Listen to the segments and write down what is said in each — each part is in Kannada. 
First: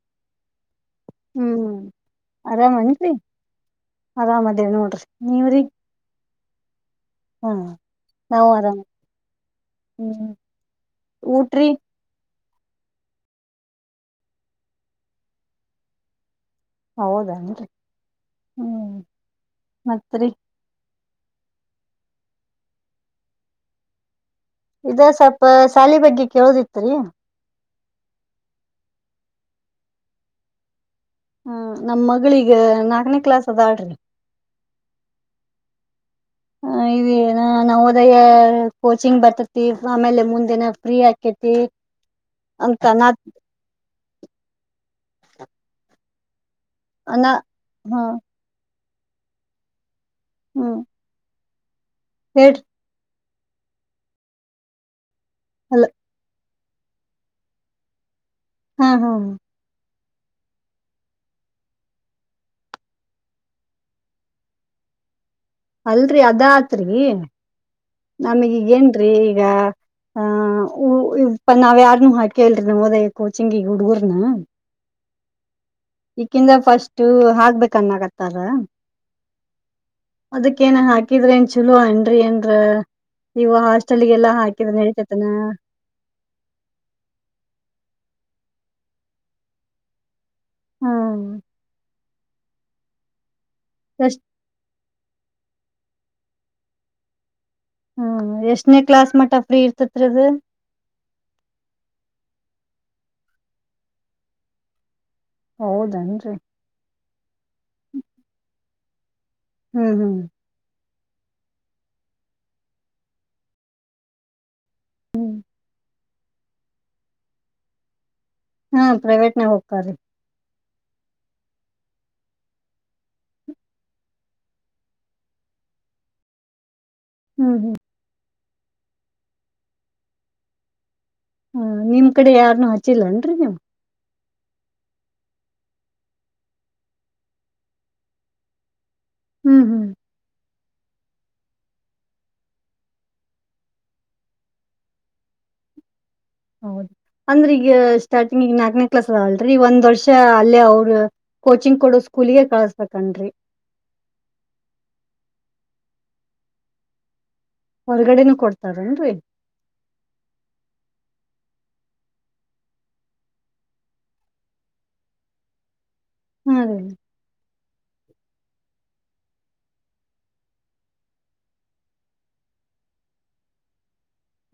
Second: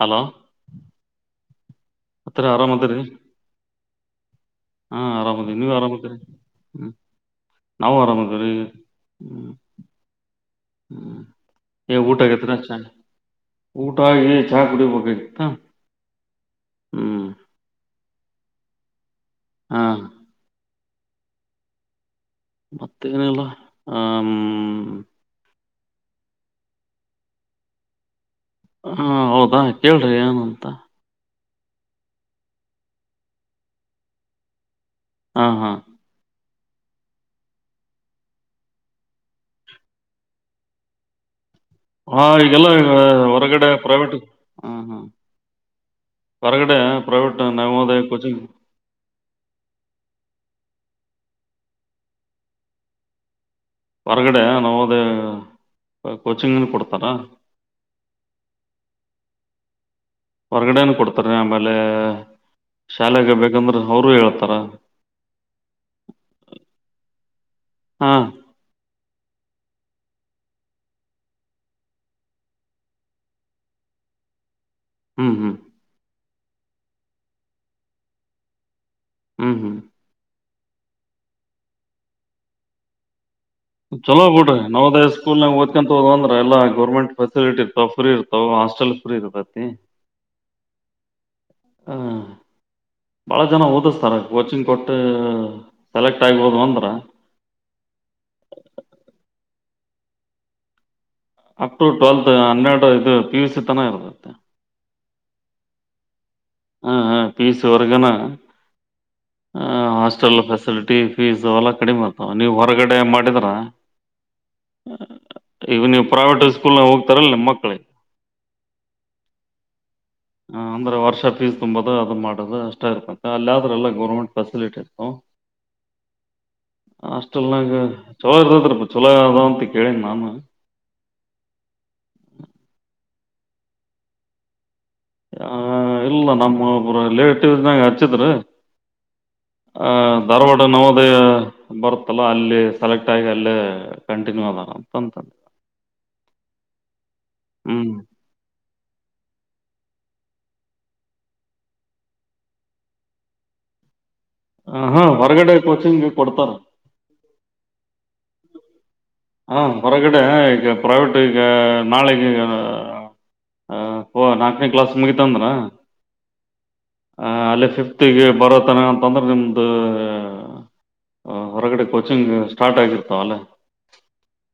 ಹಲೋ ಹ್ಮ್ ಅತ್ರ ಆರಾಮಾಮತ್ತ ರ ಆರಾಮನ್ರಿ ಆರಾಮದೇವ್ ಹಾ ನೋಡ್ರಿ ಆರಾಮದೇ ನೀವ್ರಿ ನೀವ್ ಆರಾಮದರಿ ಹ್ಮ್ ಹಾ ನಾವು ಆರಾಮಬೇಕ್ರ ನಾವು ಆರಾಮ ಹ್ಮ ಹ್ಮ್ ಊಟ್ರಿ ಹ್ಮ್ ಊಟ ಆಗೇತ್ರ ಊಟ ಚಾ ಕುಡಿ ಪಕ ಹೌದನ್ರಿ ಹ್ಮ್ ಹಾ ಮತ್ರಿ ಮತ್ತೆೇನಲ್ಲ ಹ ಇದ ಸ್ವಲ್ಪ ಶಾಲಿ ಬಗ್ಗೆ ಕೇಳೋದಿತ್ತರಿ ಹಾ ಹೌದಾ ಕೇಳ್ರಿ ಏನಂತ ಹ್ಮ ನಮ್ಮ್ ಮಗಳಿಗ ನಾಕನೇ ಕ್ಲಾಸ್ ಅದಾಡ್ರಿ ಹಾ ಹಾ ಏ ನಾ ಹದಯ ಕೋಚಿಂಗ್ ಬರ್ತತಿ ಆಮೇಲೆ ಮುಂದಿನ ಫ್ರೀ ಹಾಕತಿ ಹಾ ಈಗೆಲ್ಲ ಈ ಹೊರಗಡೆ ಪ್ರೈವೇಟ್ ಹ್ಮ ಹ್ಮ ಹೊರಗಡೆ ಅನಾ ಪ್ರೈವೇಟ್ ಹಾ ನಯಮಹೋದಯ ಕಚಿಂಗ್ ಹ್ಮ ಹಟ್ ಹೊರಗಡೆ ನಾವು ಅದೇ ಅಲ್ ಕೋಚಿಂಗನ ಕೊಡ್ತಾರಾ ಹಾ ಹಾ ಹ ಹೊರಗಡೆನು ಕೊಡ್ತರ ಆಮೇಲೆ ಶಾಲೆಗೆ ಬೇಕಂದ್ರೆ ಅವರುೂ ಹೇಳ್ತಾರ ಅಲ್ರರಿ ಅದತ್ರಿ ನಮಗಗ ಹಾ ನಮಗೆ ಹೆನ್ ರಿ ಈಗ ಹ ಇಪ್ಪ ನಾವ್ ಯಾರ್ನುೂ ಹಾ ಕೇಳ್ರಿ ನದ ಕೋಚಿಂಗ ಈ ಹುಡುಗರ್ನ ಹ್ಮ್ ಹ್ಮ್ ಈಕಿಂದ ಫಸ್ಟ್ ಹಾಕ್ಬೇಕನ್ನಾಗತ್ತಾರ ಹ್ಮ್ ಹ್ಮ್ ಅದಕ್ಕ ಏನಂಗ ಹಾಕಿದ್ರ ಏನ್ ಚಲ ಅಏನ್ ಏನ್ರ ಇವ ಚಲೋ ಹಾಸ್ಟೆಲ್ಗೆಲ್ಲಾ ಬಿಡ್ರಿ ಹಾಕಿದ್ರ ನವದಯ ನಡಿತೇತನ ಸ್ಕೂಲ್ ನ ದ್ಕಂತ ಹೋದ ಅಂದ್ರ ಎಲ್ಲ ಗರ್ಮೆಟ್ ಫೆಸಿಲಿಟಿ ಇರ್ ಫ್ರೀ ಇ ತ ಹಾಸ್ಟೆಲ್ ಫು್ರ ಇದು ಬತಿ ಹ್ಮ್ ಹಾಂ ಭಾಳ ಜನ ಓದಿಸ್ತಾರೆ ಎಷ್ಟ ಕೋಚಿಂಗ್ ಕೊಟ್ಟು ಸೆಲೆಕ್ಟ್ ಆಗ್ಬೋದು ಅಂದ್ರ ಹ್ಮ ಎಷ್ಟನೇ ಕ್ಲಾಸ್ ಮಟ ಫ್ರೀ ಇರ್ತತ್ರಿದು ಅಪ್ ಟು ಟ್ವೆಲ್ತ್ ಹನ್ನೆರಡು ಇದು ಪಿ ಯು ಸಿ ತನ ಇರ್ದತ್ತೆ ಹೌದಸ ಪೀಸ್ ವರಗನ ಹ್ಮ್ ಹ್ಮ್ ಹಾಸ್ಟಲ್ ಫೆಸಿಲಿಟ ಫೀಸು ಎಲ್ಲ ಕಡಿಮೆ ಆತ್ತು ನೀವು ಹೊರಗಡೆ ಮಾಡಿದ್ರಾ ಇವ ನೀವು ಪ್ರೈವೇಟ್ ಸ್ಕೂಲ್ನಾಗ ಹೋಗ್ತಾರಲ್ಲ ನಿಮ್ಮ ಮಕ್ಳಿಗೆ ಹ್ಮ ಪ್ರೈವೇಟ್ ನ ಹೋಗ್ತಾರೀ ಅಂದರೆ ವರ್ಷ ಫೀಸ್ ತುಂಬೋದು ಅದು ಮಾಡೋದು ಅಷ್ಟ ಇರ್ತೆ ಅಲ್ಲಿಾದ್ರೆಲ್ಲ ಗೌರ್ಮೆಂಟ್ ಫೆಸಿಲಿಟಿ ಇತ್ತು ಹ ಹ್ಮ್ ಹ್ಮ್ ಹಾಸ್ಟೆಲ್ನಾಗ ಚಲೋ ಇರ್ತದ್ರಪ್ಪ ಚಲೋ ಅದ ಅಂತ ಕೇಳನ್ ನಾನು ಹ ನಿಮ್ ಕಡೆ ಯಾರ್ನು ಹಚ್ಚಿಲ್ಲನ್ರರಿ ನೀವು್ ಇಲ್ಲ ನಮ್ಮ ಒಬ್ರು ರಿಲೇಟಿವ್ ನಗ ಹಚ್ಚಿದ್ರೀ ಹ್ಮ್ ಹ್ಮ್ ಧಾರವಾಡ ಡ ನವೋದಯ ಬರುತ್ತಲ್ಲ ಅಲ್ಲಿ ಸೆಲೆಕ್ಟ್ ಆಗಿ ಅಲ್ಲೇ ಕಂಟಿನ್ಯೂ ಅದಾರ ಅಂತಂತಂದ ಹ ಹೌದ ಅಂದ್ರೆ ಈಗ ಸ್ಟಾರ್ಟಿಂಗ್ ಈಗ ನಾಲ್ಕನೇ ಕ್ಲಾಸ್ ಅದಾಲ್ ಈಗ ಒಂದ ವರ್ಷ ಅಲ್ಲೇ ಅವರು ಕೋಚಿಂಗ್ ಕೊಡೋ ಸ್ಕೂಲ್ಗ ಕಳಸ್ಬೇಕನ್ ಹ ಹಾ ಹೊರಗಡೆ ಕೋಚಿಂಗ್ ಕೊಡ್ತಾರ ಹೊರಗಡೆನ ಕೊಡ್ತಾರನ್ರಿ ಹ ಹೊರಗಡೆ ಈಗ ಪ್ರೈವಟ್ ಈಗ ನಾಳಗ ಹ ಹ ನಾಲ್ಕನೇ ಕ್ಲಾಸ್ ಮುಗಿತ ಅಂದ್ರ ಹಾ ರೀ ಆ ಅಲ್ಲೇ ಫಿಫತ್ ಬರತ್ತಾನೆ ಅಂತಂದ್ರೆ ನಿಮ್ದು ಹ ಹೊರಗಡೆ ಕೋಚಿಂಗ್ ಸ್ಟಾರ್ಟ್ ಆಗಿತ್ತು ಅಲ್ಲ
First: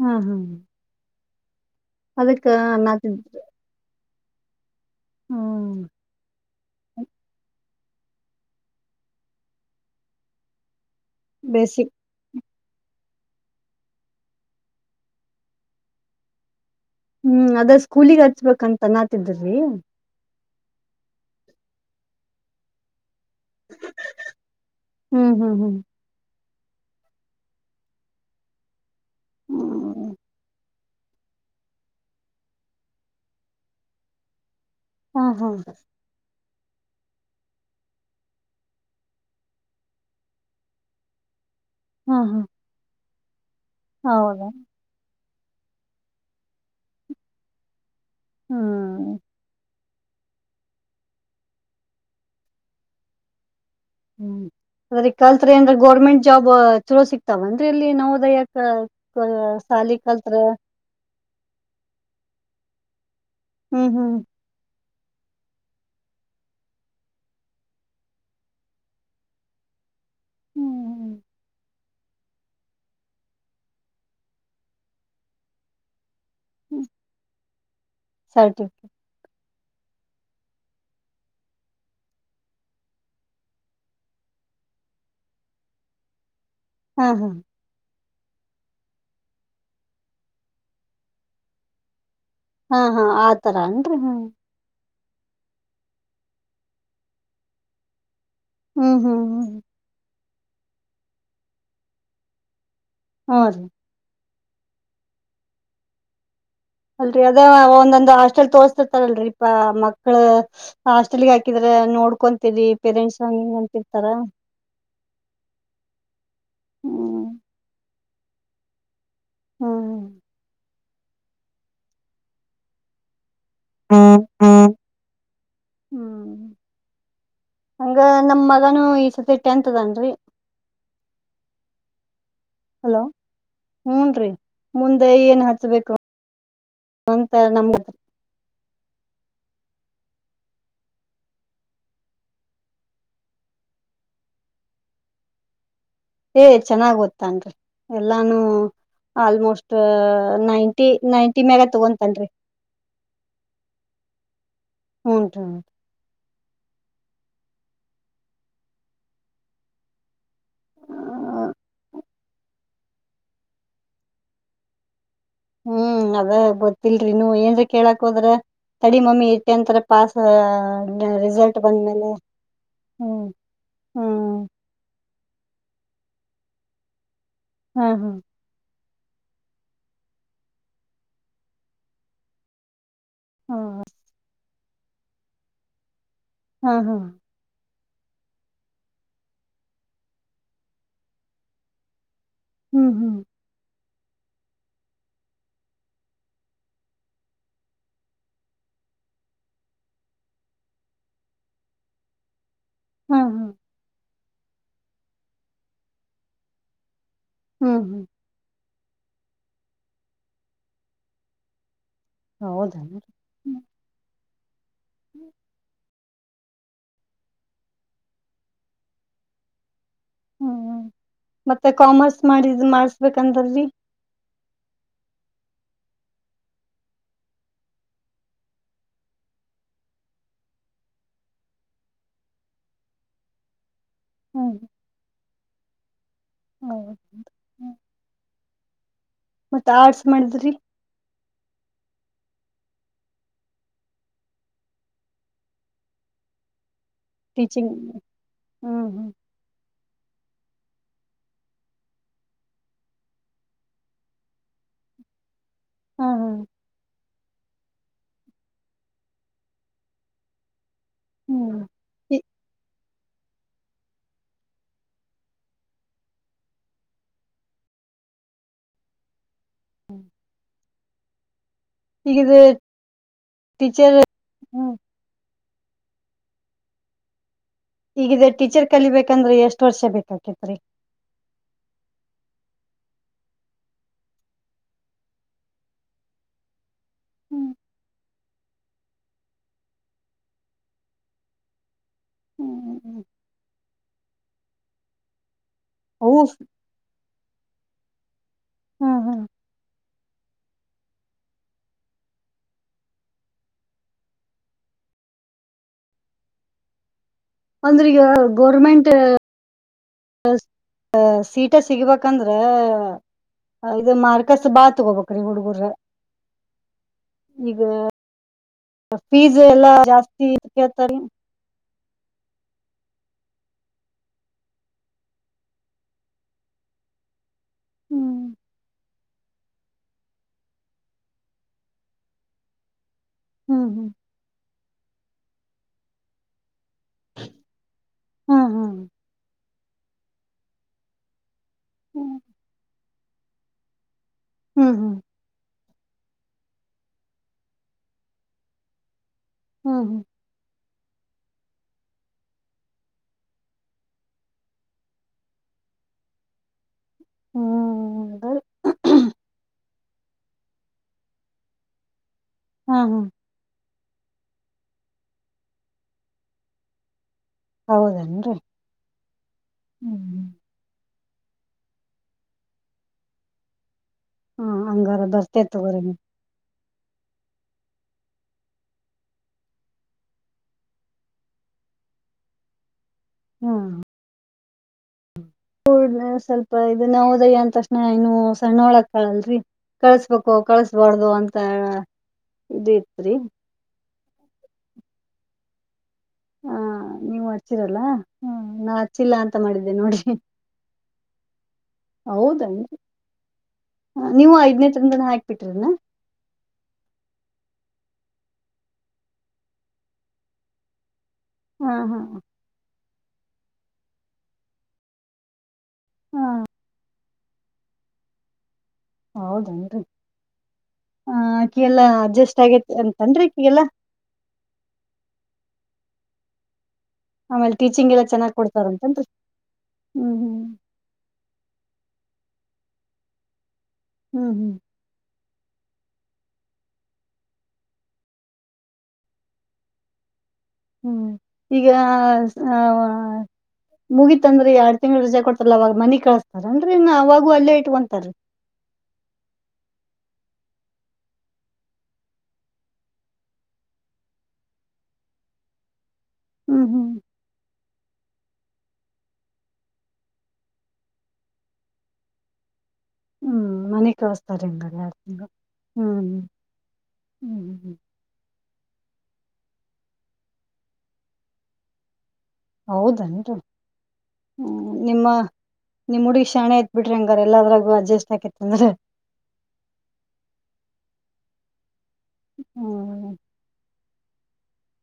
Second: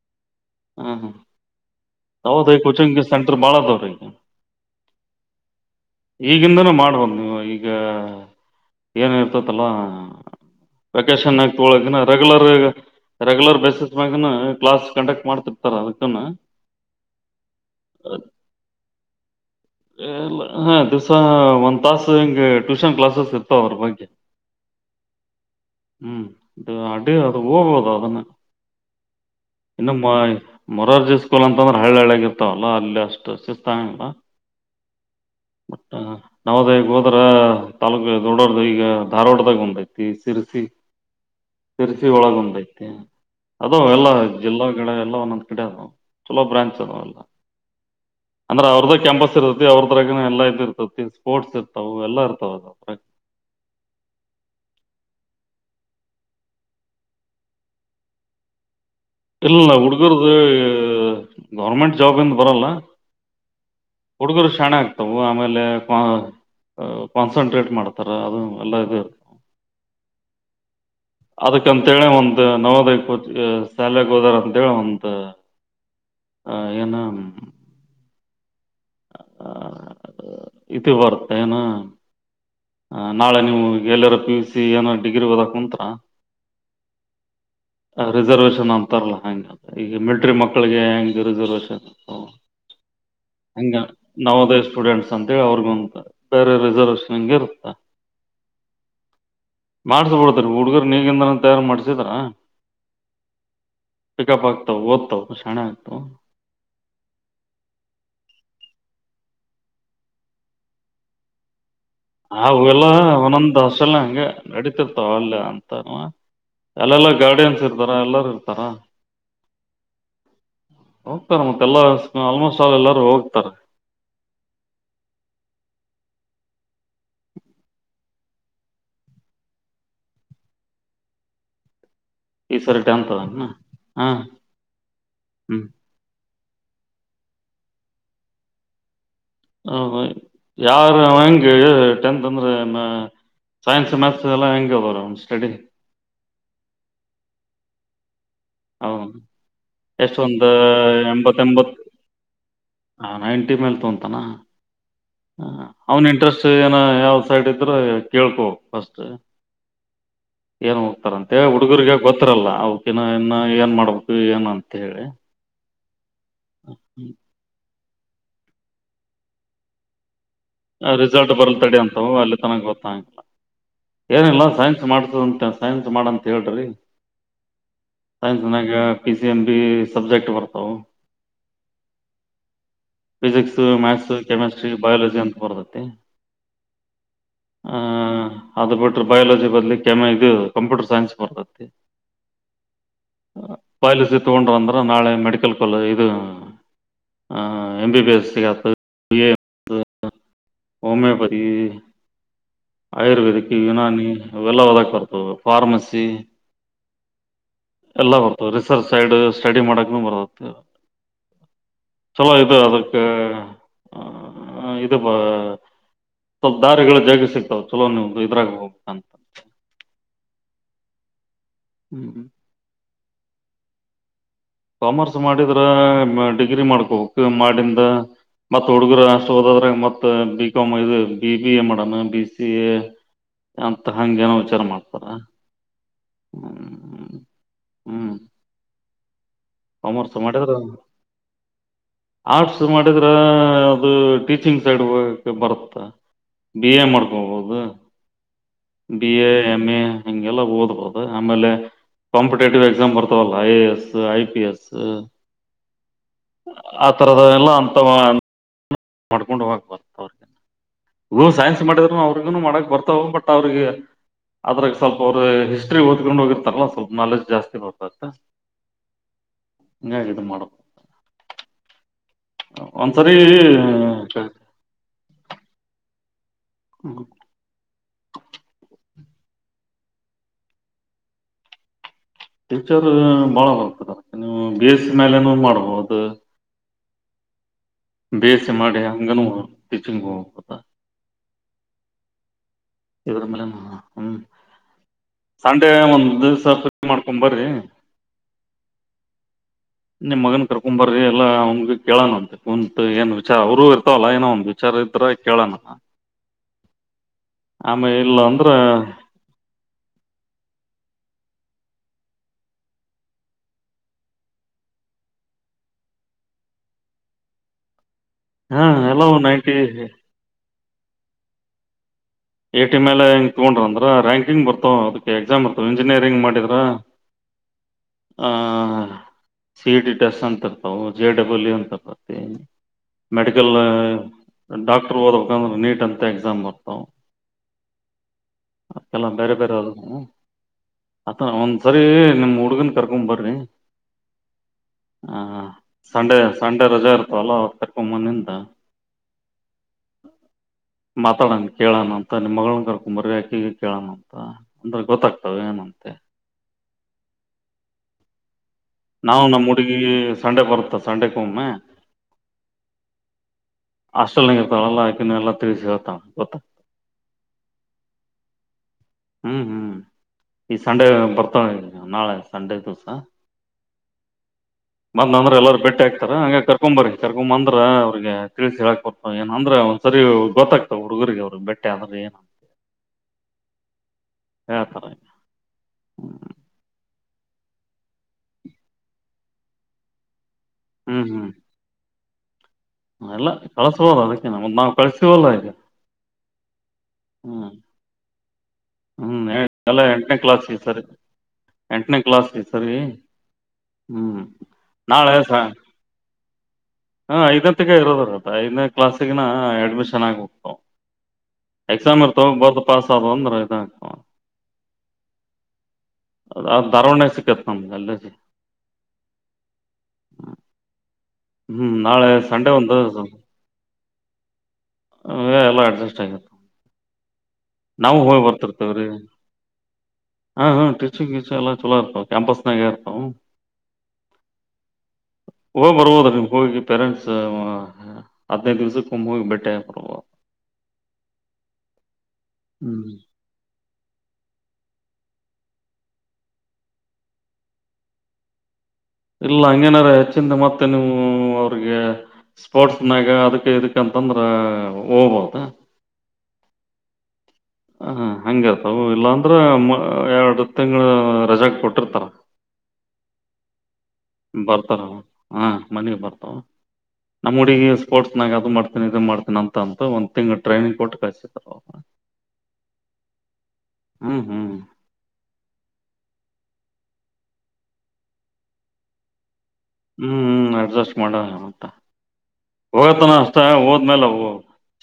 ಹಾ ಹಾ ಹ್ಮ ಹ ಅದಕ್ಕ ಹೌದ ಕೋಚಿಂಗ್ ಸೆಂಟರ್ ಅನ್ನತಿದ್ರಿ ಬಾಳದ ಅವ್ರೀ ಹ್ಮ್ ಈಗಿಂದನೇ ಮಾಡ್ಬೋದು ನೀವು ಈ ಈಗ ಏನ ಇರ್ತತಲ್ಲ ವೆಕೇಶನ್ ಬೇಸಿಕ್ ಆಗ್ಕ್ತಗೊಳಕ ರೆಗ್ಯುಲರ್ ರೆಗ್ಯುಲರ್ ಬೇಸಿಸಸ್ ಮಾಗ ಕ್ಲಾಸ್ ಕಂಡಕ್ಟ್ ಮಾಡ್ತಿರ್ತಾರ ಅದಕ್ಕನು ಹ್ಮ್ ಅದ ಸ್ಕೂಲಗ್ ಹಚ್ಬೇಕಂತ ಅನ್ನತಿದ್ರೀ ಹಾ ದಿವಸ ಒಂದ್ ತಾಸ ಹಿಂಗ ಟ್ಯೂಷನ್ ಕ್ಲಾಸಸ್ ಸುತ್ತ ಅವ್ರ ಬಗ್ಗೆ ಹ್ಮ್ ಹ್ಮ್ ಹ್ಮ್ ಇದು ಅಡ ಅದು ಹೋಗೋದಾ ಅದನ್ನು ಇನ್ನು ಮ ಹ್ಮ್ ಮೊರಾರ್ಜಿ ಸ್ಕೂಲ್ ಅಂತ ಅಂದ್ರೆ ಹಳ್ಳ ಹಳ್ಳೆಗರ್ತಾವಲ್ಲ ಅಲ್ಲಿ ಅಷ್ಟು ಶಿಸ್ತಿಲ್ಲ ಹಾ ಹಾ ಹ ನವದ ಹೋದ್ರ ತಾಾಲೂಕ ದೊಡ್ಡೋರ್್ದ ಈಗ ಧಾರವಾಡದಾಗ ಉಂದೈತಿ ಸಿಸಿ ತರ್ಚ ಹಾ ಹಾ ಒಳಗಂಡೈತ ಅ ಎಲ್ಲ ಹೌದಾ ಜಿಲ್ಲಾ ಕಡೆ ಎಲ್ಲ ಒಂದೊಂದ್ ಕಡೆ ಅದ ಚುಲೋ ಬ್ರಾಂಚ್ ಅದಾವ ಎಲ್ಲ ಅಂದ್ರೆ ಅವ್ರದ್ದೇ ಹ್ಮ್ ಕ್ಯಾಂಪಸ್ ಇರುತ್ತೆ ಅವ್ರ್ದು ಹರಗನ ಎಲ್ಲಾ ಇಐ್ ಇರ್ತತಿ ಸ್ಪೋರ್ಟ್ಸ್ ಇರ್ತಾವ ಎಲ್ಲಾ ಇರ್ತಾವ ಅದ ಹ್ಮ್ ಅದ್ರ ಕಲ್ತ್ರಿಏಂದ್ರ ಗೋರ್ಮೆಂಟ್ ಜಾಬ್ ಚಲೋ ಸಿಕ್ತಾವ ಅಂದ್ರೆ ಇಲ್ಲಿ ನಾವುದಯ ಯಾಕ ಇಲ್ಲಲ್ಲ ಹುಡುಗರದು ಗೌರ್ಮೆಂಟ್ ಜಾಬ್ಂದ ಬರಲ್ಲ ಹ್ಮ್ ಹ್ಮ್ ಹುಡುಗರು ಶಣಕ್ ಆಮೇಲೆ ಕಾನ್ಸಂಟ್ರೇಟ್ ಮಾಡ್ತಾರ ಅದು ಎಲ್ಲ ಇದೆ ಇ ಹ್ಮ್ ಅದಕ್ಕಂತೇಳಿ ಒಂತ ನೋದ ಸಾಲಗ್ ಹೋದಾರ ಅಂತೇಳಿ ಒಂತ ಹ್ಮ್ ಏನ ಸರ್ಟಿಫಿಕೇಟ್ ಇ ವರ್ತೆನ ನಾಳೆ ನೀವು ಎಲ್ಲರ ಪಿ ಯ ಸಿ ಏನೋ ಡಿಗ್ರಿ ಓದಕ್ ಕುಂಂತರ ಹ್ಮ ಹಾ ರಿಸರ್ವೇಷನ್ ಅಂತಾರಲ್ಲಾ ಹಂಗೆ ಅ ಈಗ ಮಿಲ್ಟ್ರಿ ಮಕ್ಳಿಗೆ ಹೆಂಗೆ ರಿಸರ್ವೇಷನ್ ಅ ಹಾ ಹಾ ಆ ಹಂಗ ನವೋದಯ ಸ್ಟೂಡೆಂಟ್ಸ್ ಅಂತೇಳಿ ಅವ್ರಿಗುಂತ ಬೇರೆ ರಿಸರ್ವೇಶನ್ಂ ಇರುತ್ತ ಹ್ಮ್ ಹ್ಮ್ ಹ್ಮ್ ಹುಡ್ಗರು ನೀಗಂದ ತಯಾರು ಮಾಡ್ಸಿದಾರ ಹಾ್ ರೀ [unintelligible] ಪಿಕಪ್ ಆಗ್ತಾವ ಓದ್ತಾವ ಶಣೆ ಆಗ್ತಾವ ಅಲ್ರರಿ ಅದೇ ಒಂದೊಂದು ಹಾಸ್ಟೆಲ್ ತೋರ್ತಿರ್ತಾರಲ್ರರಿ ಇ ಮಕ್ಳ ಹಾಸ್ಟೆಲ್ಗೆ ಹಾಕಿದ್ರ ನೋಡ್ಕೊಂತೀರಿ ಅವೆಲ್ಲ ಪೇರೆಂಟ್ಸ್ ಹಂಗ ಹಿಂಗ ಒಂದೊಂದಸೆಲ್ಲ ಅಂತಿರ್ತಾರ ಹಂಗ ನಡತಿರ್ತಾವಲ್ಲ ಅಂತ ಅಲ್ಲೆಲ್ಲ ಹ್ಮ್ ಗಾರ್ಡಿಯನ್ಸ್ ಇರ್ತಾರ ಎಲ್ಲಾರ ಇರ್ತಾರ ಹ್ಮ್ ಹೋಗ್ತಾರೆ ಮತ್ತೆಲ್ಲ ಆಲ್ಮೋಸ್ಟ್ ಎಲ್ಲರೂ ಹೋಗ್ತಾರೆ ಹ್ಮ್ ಹ್ಮ್ ಹ್ಮ ಹಂಗ ನಮ ಮಗನುೂ ಈ ಸತಿ ಟೆಂತ್ ಅದನ್ರಿ ಈ ಸರಿ ಹಲೋ ಟೆಂತ್ ಅದ ಹಾ ಹೂನ್್ರರಿ ಮುಂದೆ ಏನ್ ಹ್ಮ್ ಹಚ್ಬೇಕು ನಂತ ನಮ್ಗತ್ರ ಹೌದು ಯಾರ ಹಂಗೆ ಟೆಂತ್ ಅಂದ್ರೆ ಸೈನ್ಸ್ ಮತ್ಸ್ ಎಲ್ಲ ಹೆಂಗ ಬರ ಸ್ಟಡಿ ಏ ಚೆನ್ನಾಗ್ ಓದತ್ತನ್ರಿ ಎಲ್ಲಾ ನಾನು ಅವನು ಆಲ್ಮೋಸ್ಟ್ ಎಷ್ಟು ಒಂದು ನೈಂಟಿ ನೈಂಟಿ ಮ್ಯಾಗ ತಗೊಂತನ್ರಿ ಹ ನೈಂಟಿ ಮೇಲ್ ತೊಂತಾನ ಹೂನ್ರಿ ಅವನ ಇಂಟ್ರೆಸ್ಟ್ ಏನ ಯಾವ ಸೈಡ್ ಇದ್ರೆ ಕೇಳ್ಕೋ ಫಸ್ಟ್ ಏನ್ ಹ ಹೋಗ್ತಾರಂತೆ ಹುಡುಗಗ ಗೊತ್ತ ಹತ್ರಲ್ಲ ಅವಕಿನ ಇನ್ನ ಏನ್ ಮಾಡ್ಬೇಕು ಏನ್ ಅಂತ ಹೇಳಿ ಹ್ಮ್ ಅದ ಗೊತ್ತಿಲ್ರಿ ನೀ ಏನ್್ರ ಕೇಳಾಕ್ ಹೋದ್ರ ತಡಿ ಮಮ್ಮಿ ಇಟ್ಟೆ ಅಂತರ ಪಾಸ್ ರಿಸಲ್ಟ್ ಬರ್ಲ್ತಡಿ ಅಂತವು ಅಲ್ಲಿ ತನಗೆ ಗೊತ್ತಂಗಿಲ್ಲ ಹ್ಮ್ ಏನಿಲ್ಲ ಹ್ಮ್ ಸೈನ್ಸ್ ಮಾಡ್ ಸೈನ್ಸ್ ಮಾಡಂತ ಹೇಳ್ರಿ ಹಾ ಹಾ ಸೈನ್ಸ್ನಾಗ P C M B subject ಬರ್ತಾವ ಹಾ ಫಿಸಿಕ್ಸ್ ಮ್ಯಾಥ್ಸು ಕೆಮಿಸ್ಟ್ರಿ ಬಯಾಲಜಿ ಅಂತ ಬರ್ತತಿ ಹಾ ಹಾ ಅದು ಬಿಟ್ರೆ ಬಯಾಲಜಿ ಬದಲಿ ಕಾಮ ಇದು ಕಂಪ್ಯೂಟರ್ ಸೈನ್ಸ್ ಬರ್ತತ್ತತಿ ಹ್ಮ್ ಹ್ಮ್ ಬಯಾಲಜಿ ತಗೊಂಡ್ರೆ ಅಂದ್ರೆ ನಾಳೆ ಮೆಡಿಕಲ್ ಕಾಲೇಜ್ ಇದು ಎಂಬಿಬಿಎಸ್ಸಿಗೆತ ಹೋಮಿಯೋಪತಿ ಹಾ ಹಾ ಆಯುರ್ವೇದಿಕ್ ಯುನಾನಿ ಇವೆಲ್ಲ ಒದ ಬರ್ತವೆ ಫಾರ್ಮಸಿ ಹ್ಮ್ ಹ್ಮ್ ಎಲ್ಲಾ ಬರ್ತಾವ್ ರಿ ಸರ್ ಸೈಡ್ ಸ್ಟಡಿ ಮಾಡಕ ಬ ಸ್ಪ ಹೌದಾ ಅದಕ್ಕೆ ಇದು ಸ್ವಲ್ಪ ದಾರಿಗಳು ಜಾಗ ಸಿಗ್ತಾವ ಚಲೋ ನೀವು ಇದ್ರಾಗ ಹೋಗ್ಬೇಕ ಅಂತ ಹ್ಮ್ ಮತ್ತೆ ಕಾಮರ್ಸ್ ಮಾಡಿದ ಮಾಡಸ್ಬೇಕಂತಲ್ರಿ ಕಾಮರ್ಸ್ ಮಾಡಿದ್ರ ಡಿಗ್ರಿ ಮಾಡ್ಕೋಕ್ ಮಾಡಿಂದ ಮತ್ ಹುಡುಗರು ಅಷ್ಟು ಹೋದಾದ್ರೆ ಮತ್ ಬಿ ಕಾಮ್ ಇದು ಬಿ ಬಿ ಎ ಮಡಮ ಬಿ ಸಿ ಎ ಅಂತ ಹಂಗೇನೋ ವಿಚಾರ ಮಾಡ್ತಾರ ಹೌ ಹ್ಮ್ ಹ್ಮ್ ಮತ್ತ ಆರ್ಟ್ಸ್ ಕಾಮರ್ಸ ಮಾಡ ಮಾಡಿದ್ರಿ ಆರ್ಟ್ಸ್ ಮಾಡಿದ್ರೆ ಅದು ಟೀಚಿಂಗ್ ಸೈಡ್ ಬರುತ್ತ ಬಿ ಎ ಮಾಡ್ಕೊಬೋದು teaching hmm B hmm A M A ಹಂಗೆಲ್ಲ ಓದ್ಬಹುದು ಆಮೇಲೆ ಕಾಂಪಿಟೇಟಿವ್ ಎಕ್ಸಾಮ್ ಬರ್ತವಲ್ಲ ಐ ಎ ಎಸ್ ಐ ಹಾ ಹಾ ಅತ್ರರದ ಎಲ್ಲ ಅಂತ ಮಾಡ್ಕೊಂಡ್ ಹೋಗಕ್ ಬರ್ತ ಅವ್ರಗ ಹ ಹ್ಮ್ ಸೈನ್ಸ್ ಮಾಡಿದ್ರುೂ ಅವ್ರಿಗೂನು ಮಾಡಕ್ ಬರ್ತ ತೋಗ ಪಟ್ಟ ಅವ್ರಗ ಅದ್ರಾಗ ಸ್ವಲ್ಪ ಅವ್ರು ಹಿಸ್ಟ್ರಿ ಓದಕೊಂಡ್ ಹೋಗಿರ್ತಾರಲ್ಲ ಸ್ವಲ್ಪ ನಾಲೆಜ್ ಜಾಸ್ತಿ ಮಾಡ್ತತ್ತ ಹಂಗ ಗಡು ಮಾಡಡೋ ಒಂದ್ಸರಿ ಚರ್ ಹ್ಮ್ [inaudible] ಹ ಯಾಕಂದ್ರೆ ಎಷ್ಟು ವರ್ಷ ಬೇಕಾಕತ್ರಿ ಟೀಚರ್ ಬಾಳ ಬರ್ತದ ನೀವು ಬಿ ಎಸ್ಸ ಮಲೆನ ಮಾಡ್ಬೋದು ಹ್ಮ್ ಬೇ ಸಿೆ ಮಾಡೆ ಅಂಗನ ಿಚಿಂಗ ಹ್ಮ್ ಹ್ಮ್ ಇವ್ರ ಮೇಲೆ ಹ್ಮ ಸಂಡೆ ಒಂದ್ ಅವು ದಿವ್ಸಷಿ ಮಾಡ್ಕೊಂಡ್ ಬರ್ರಿ ಹ್ಮ್ ಹ್ಮ್ ನಿಮ್ ಮಗನ್ ಕರ್ಕೊಂಬರಿ ಎಲ್ಲಾ ಅವನ್್ಗೆ ಕೇಳೋಣಂತೆ ಒಂತತ್ ಏನ್ ವಿಚಾರ ಅವರು ಇರ್ತಾವಲ್ಲ ಏನೋ ಒಂದ ವಿಚಾರ ಇ ಕೇಳೋಣ ಅಂದ್ರ ಆಮೇ ಈಗ ಇಲ್ಲ ಅಂದ್ರ ಗೋರ್ಮೆಂಟ್ ಸೀಟ ಸಿಗ್ಬೇಕಂದ್ರೆ ಇದು ಮಾರ್ಕಸ್ ಬಾ ತಗೋಬೇಕ್ರೀ ಹುಡುಗರ ಈಗ ಹಾ ಎಲ್ಲವೂ ಫೀಸ್ ಎಲ್ಲಾ ನೈಂಟಿ ಜಾಸ್ತಿ ಕೇಳ್ತಾರ ಟಿ ಮೇಲೆ ಹೆಂಗ ತೊಂಡ್ರ ಅಂದ್ರ ರ್ಯಾಂಕಿಂಗ್ ಬರ್ತಾವ ಅದಕ್ಕೆ ಎಕ್ಸಾಮ್ ಬರ್ತ ಇಂಜಿನಿಯರಿಂಗ್ ಮಾಡಿದ್ರ ಹ್ಮ್ ಹ ಸಿ ಡಿ ಡಸ್ ಅಂತರ್ತವು ಜೆ ಡಬಲ್ ಇ ಅಂತರ್ತತಿ ಮೆಡಿಕಲ್ ಹ್ಮ್ ಡಾಕ್ಟರ್ ಓದಬೇಕಂದ್ರೆ ನೀಟ್ ಅಂತ ಎಕ್ಸಾಮ್ ಬರ್ತಾವ ಹ್ಮ್ ಹ್ಮ್ ಹ್ಮ್ ಅಕ್ಕೆಲ್ಲ ಬೇರೆ ಬೇರೆ ಆದ ಅ ಒಂದ ಸರಿ ನಿಮಮ್ಮ್ ಹುಡುಗನ್ ಕರ್ಕೊ್ ಬರ್ರಿ ಹ್ಮ್ ಹಾ ಸಂಡೆ ಸಂಡೆ ರಜೆ ಇರ್ತವಲ್ಲ ಒ ತಕ್ಕೊಂಬನಿಂದ ಹೂ ಹೂ ಮಾತಾಡೋಣ ಕೇಳೋಣ ಮತ್ತ ನಿಮ್ಮ ಮಗಳನ್ನ ಕರ್ಕೊಂಬರ ಯಾಕ ಈಗ ಕೇಳಣ ಅಂತ ಅಂದ್ರೆ ಗೊತ್ತಾಗ್ತಾವ ಏನಂತೆ ಹ್ಮ್ದ ನಾವು ನಮ್ಮ್ ಹುಡುಗಿ ಸಂಡೆ ಬರುತ್ತೆ ಸಂಡೆಕ್ಕ ಒಮ್ಮೆ ಹ್ಮ ಹ್ಮ್ ಹಾಸ್ಟೆಲ್ನಂಗ ಇರ್ತಾಳೆಲ್ಲಾ ಆಕ ಎಲ್ಲ ತಿಳಿಸಿಿ ಹತಳ ಗೊತ್ತ ಹೌದೇನ್ರಿ ಹ್ಮ್ ಹ್ಮ್ ಈ ಸಂಂಡ ಪತವ ನಾೆ ಸಂಡೇ ದೋಸಾ ಹಾ ಹಂಗಾರ ಮಂದ್ ಅಂದ್ರೆ ಬರ್ತೇ ಎಲ್ಲಾರು ತಗೋರಿ ಬೆಟ್ಟೆ ಹಾಕ್ತಾರ ಹಂಗ ಕರ್ಕೊಂಬರಿ ಕರ್ಕೊ್ಂದ್ರ ಅವ್ರಿಗೆ ತಿಳಿಸಿ ಹೇಳಕ್ ಕೊಡ್ತ ಏ ಅಂದ್ರ ಒಂದ್ ಸರಿ ಗೊತ್ತಾಗ್ತಾವ ಹುಡುಗರಿಗೆ ಅವ್ರಿಗೆ ಬೆಟ್ಟ ಯಾವಾಗ ಹೂ ಹ್ಮ್ ಸ್ವಲ್ಪ ಇ ನಾವು ದಯ್ಯ ಅಂದ ತಕ್ಷಣ ಇನ್ನು ಸಣ್ಣ ಒಳಕ್ ಕಾಳಲ್ರರಿ ಕಳ್ಸ್ಬೇಕು ಕಳಸ್ಬಾರ್ದು ಹ್ಮ್ ಅಂತ ಇದು ಇತ್ರಿ ಎಲ್ಲ ಕಳ್ಸಬೋದು ಅದಕ್ಕೇ ಮತ್ತ ನಾವ್ ಕಳ್ಸವಲ್ಲ ಆದು ಹಾ ನೀವು ಹಚಿರಲ್ಲ ಹೂ ನಾ ಹಚ್ಚಿಲ್ಲ ಹ್ಮ್ ಅಂತ ಮಾಡಿದ್ದೆ ಎಲ್ಲ ನೋಡಿ ಎಂಟನೇ ಕ್ಲಾಸ್ ಈ ಸರಿ ಎಂಟನೇ ಕ್ಲಾಸ್ ಈ ಸರಿ ಹೌದನ್ರಿ ಹ್ಮ್ ನೀವು ಐದ್ನೇತ್ರರಿಂದ ದನ ನಾಳೆ ಸಾ ಹಾಕ್ಬಿಟ್ರಿನ ಹಾಂ ಐದನೇತ್ತಗ ಇರೋದರತ್ತ ಐದನೇ ಕ್ಲಾಸಗಿನ ಅಡ್ಮಿಷನ್ ಆಗಿ ಹೋಗ್ತವೆ ಹಾ ಹಾ ಎಕ್ಸಾಮ್ ಇರ್ ತಗಬಾರ್ದು ಪಾಸ್ ಆದ ಅಂದ್ರ ಇದತ ಅ ಅ ಧಾರವಾಡ ನಲ್ಲಿ ಸಿಕ್ಕತ್ ನಮ್ಮ ಅಲ್ಲೇ ಹೌದೇ ಏನ್ ರೀ ಹ ಅಕಿ ಹ್ಮ್ ಎಲ್ಲಾ ನಾಳೆ ಅಡ್ಜಸ್ಟ್ ಸಂಡೆ ಆಗೇತ್ ಒಂದು ಅಂತನ್ಿ ಅಕ್ಕಗೆಲ್ಲಾ ಹೇ ಎಲ್ಲ ಅಡ್ಜಸ್ಟ್ ಆಗ್ಯತಾ ಆಮೇಲೆ ಟೀಚಿಂಗ್ ನಾವು ಎಲ್ಲಾ ಹೋಗಿ ಚೆನ್ನಾಗ್ ಬರ್ತಿರ್ತೇವ್ರೀ ಕೊಡ್ತಾರಂತನ್ರಿ ಹ್ಮ್ ಹ್ಮ್ ಹ ಹಾ ಟೀಚಿಂಗ್ ಟೀಚಿಂಗ್ ಎಲ್ಲಾ ಚಲೋ ಇರ್ತ ಕ್ಯಾಂಪಸ್ನಗರ್ ಇರ್ತವು ಹೂ ಹೋಗ ಬರ್ಬೋದ ನಿಮ್ಗೆ ಹೋಗಿ ಪೇರೆಂಟ್ಸ್ ಹದ್ಿನೈದು ದಿವ್ಸಕ್ಕೆ ಒಮ್ಮೆ ಹೋಗಿ ಬೇಟ್ಟೆ ಬರ್ಬೋದು ಹೂ ಈಗ ಆ ಹ್ಮ್ ಮುಗೀತ್ಂದ್ರ ಎರಡ್ ತಿಂಗ್ಳ ರಜೆ ಕೊಡ್ತಾರ ಅವಾಗ ಮನಿ ಕಳಸ್ತಾರನ್್ರರಿ ಇ ಅವಾಗೂ ಅಲ್ಲೇ ಇಟ್ಕೊಂತಾರೀ ಇಲ್ಲ ಹಂಗೇನಾರ ಹೆಚ್ಚಿಂದ ಮತ್ತೆ ನೀವು ಅವ್ರಿಗೆ ಸ್ಪೋರ್ಟ್ಸ್ನಾಗ ಅದಕ್ ಇದಕಂತಂದ್ರ ಹೋಗ್ಬೋದ ಹೂ ಹೂ ಹ ಇರ್ತವು ಇಲ್ಲಾಂದ್ರೆ ಎರಡು ತಿಂಗಳ ರಜಾಾಗ ಕೊಟ್ಟಿರ್ತಾರ ಹ ಬರ್ತಾರ ಹಾ ಮನೆಗ್ ಹ್ಮ್ ಬರ್ತಾವ ಹ್ಮ್ ನಮ್ಮ ಹುಡಗಿ ಹ್ಮ್ ಸ್ಪೋರ್ಟ್ಸ್ ನಾಗ ಅದು ಮಾಡ್ತ ಮಾಡ್ತೀನ ಅಂತ ಅಂತ ಒಂದ ತಿಂಗ್ ಟ್ರೈನಿಂಗ್ ಕೊಟ್ಟ ಕಸತಾರೆ ಅವ ಹೌದನ್ರಿ ಹೂ ಹ್ಮ್ ನಿಮ್ಮ ನಿಮ್ಮ ಹುಡುಗಿ ಶಾಣೆ ಆತ ಬಿಟ್ರಿ ಹಂಗಾರ ಎಲ್ಲದರಾಗು ಅಡ್ಜಸ್ಟ್ ಆಾಕಿತ್ತ ಅಂದ್ರೆ ಹೂ ಹೂ ಅಡ್ಜಸ್ಟ್ ಮಾಡ ಮಂತ ಹೋಗತಾನ ಹ್ಮ್ ಅಷ್ಟ ಹೋದ್ಮೇಲೆ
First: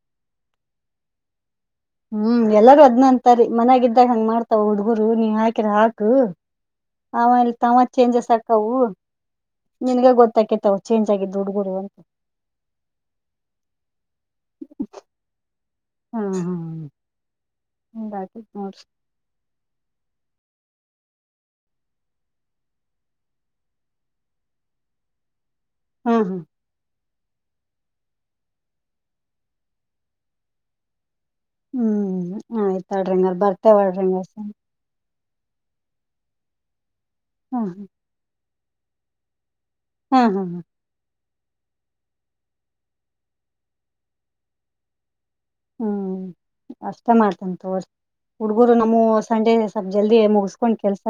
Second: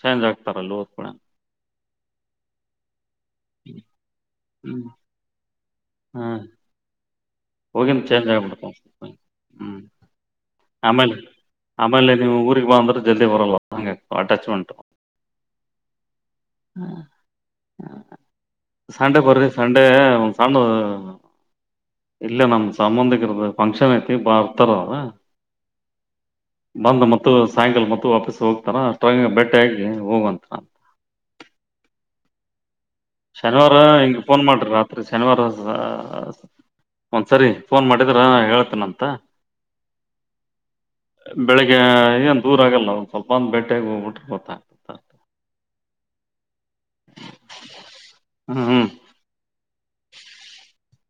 ಚೇಂಜ್ ಆಗ್ತಾರಲ್ಲ ಹೊಡ್ಕುಡ್ಲೆ ಹೂ ಎಲ್ಲಾರೂ ಅದ್ನ ಅಂತಾರಿ ಮನ್ಾಗಿದ್ದ್ದಾಗ ಹಂಗ್ ಮಾಡ್ತಾವ ಹುಡ್ಗುರು ನೀವ ಹಾಕಿರ ಹಾ ಹೂ ೋಗಿಿಂದ ಚೇಂಜ್ ಚೇಂಜಸ್ ಆಕ್ಕವು ಆಗಿಬಿಡ್ತವು ಹೂ ನಿನ್ಗ ಗೊತ್ತಾಕೇತಾವ ಚೇಂಜ್ ಆಮೇಲೆ ಆಗಿದ್ದು ಹುಡ್ಗುರು ಅಂತ ಆಮೇಲೆ ನೀವು ಊರಿಗೆ ಬಂದ್ರೆ ಜಲ್ದಿ ಬರಲ್ವಾ ಹಗೆ ಅಟ್ಯಾಚ್ಮೆಂಟು ಹಾ ಹ್ಮ್ ಹ್ಮ್ ಹಿಂಗಾಕೇತ್ ನೋಡ್ರಿ ಸಂಡೆ ಬರಿ ಸಂಡೆ ಸ್ಣ ಇಲ್ಲ ನಮ್ಮ ಸಂಬಂಧಿಕರದ ಫಂಕ್ಷನ್ ಐತಿ ಬಾ ಅತರವರು ಹ್ ಹ ಮತ್ತು ಸಾಯಂಕಾಲ ಮತ್ತು ವಾಪಸ್ ಹೋಗ್ತಾರ ಅ್ರಂಗ ಬಟ್ಟೆ ಆಾಗಿಿ ಹೋಗುವಂತರ ಅಂತ ಹೂ ಆಯ್ತು ಶನಿವಾರ ಹಿಂಗ ಫೋನ್ ಮಾಡ್ರಿ ರಾತ್ರಿ ಶನಿವಾರ ಒಂದು ಸರಿ ಹ್ಮ್ ಫೋನ್ ಮಾಡಿದರೆ ಹೇಳ್ತೇನೆ ಅಂತ ಹ ಹಾ ಬೆಳಿಗ್ಗೆ ಏನ್ ದೂರ ಆಗಲ್ಲ ಒ ಸ್ವಲ್ಪ ಒಂದು ಬೆೇಟೆಗೆ ಹೋಗ್ಬಿಟ್ರೆ ಗೊತ್ತಾಗ್ತ ಹೂ ಅಷ್ಟೇ ಮಾಡ್ತನ್ ತೋ ಹ್ಮ್ ಹುಡ್ಗರು ಹ್ಮ್ ನಮ್ಮೂ ಸಂಡೆ ಸ್ವಪ್ ಜಲ್ದಿ ಮುಗಿಸಕೊಂಡ್ ಕೆಲ್ಸ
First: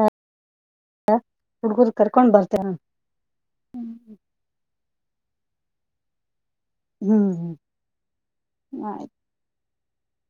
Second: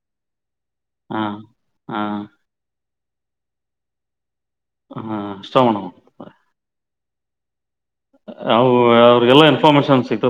ಹಾ ಹುಡ್ಗರು ಹಾ ಕರ್ಕೊಂಡ್ ಬರ್ತೆೇವ ನ ಹ್ಮ್ ಹಾ ಇಷ್ಟಣ ಹ್ಮ್ ಹ್ಮ್ ಆಯ್ತ್ ಅವ್ರಿಗೆಲ್ಲಾ ಇನ್ಫಾರ್ಮೇಶನ್ ಸಿಗ್ತ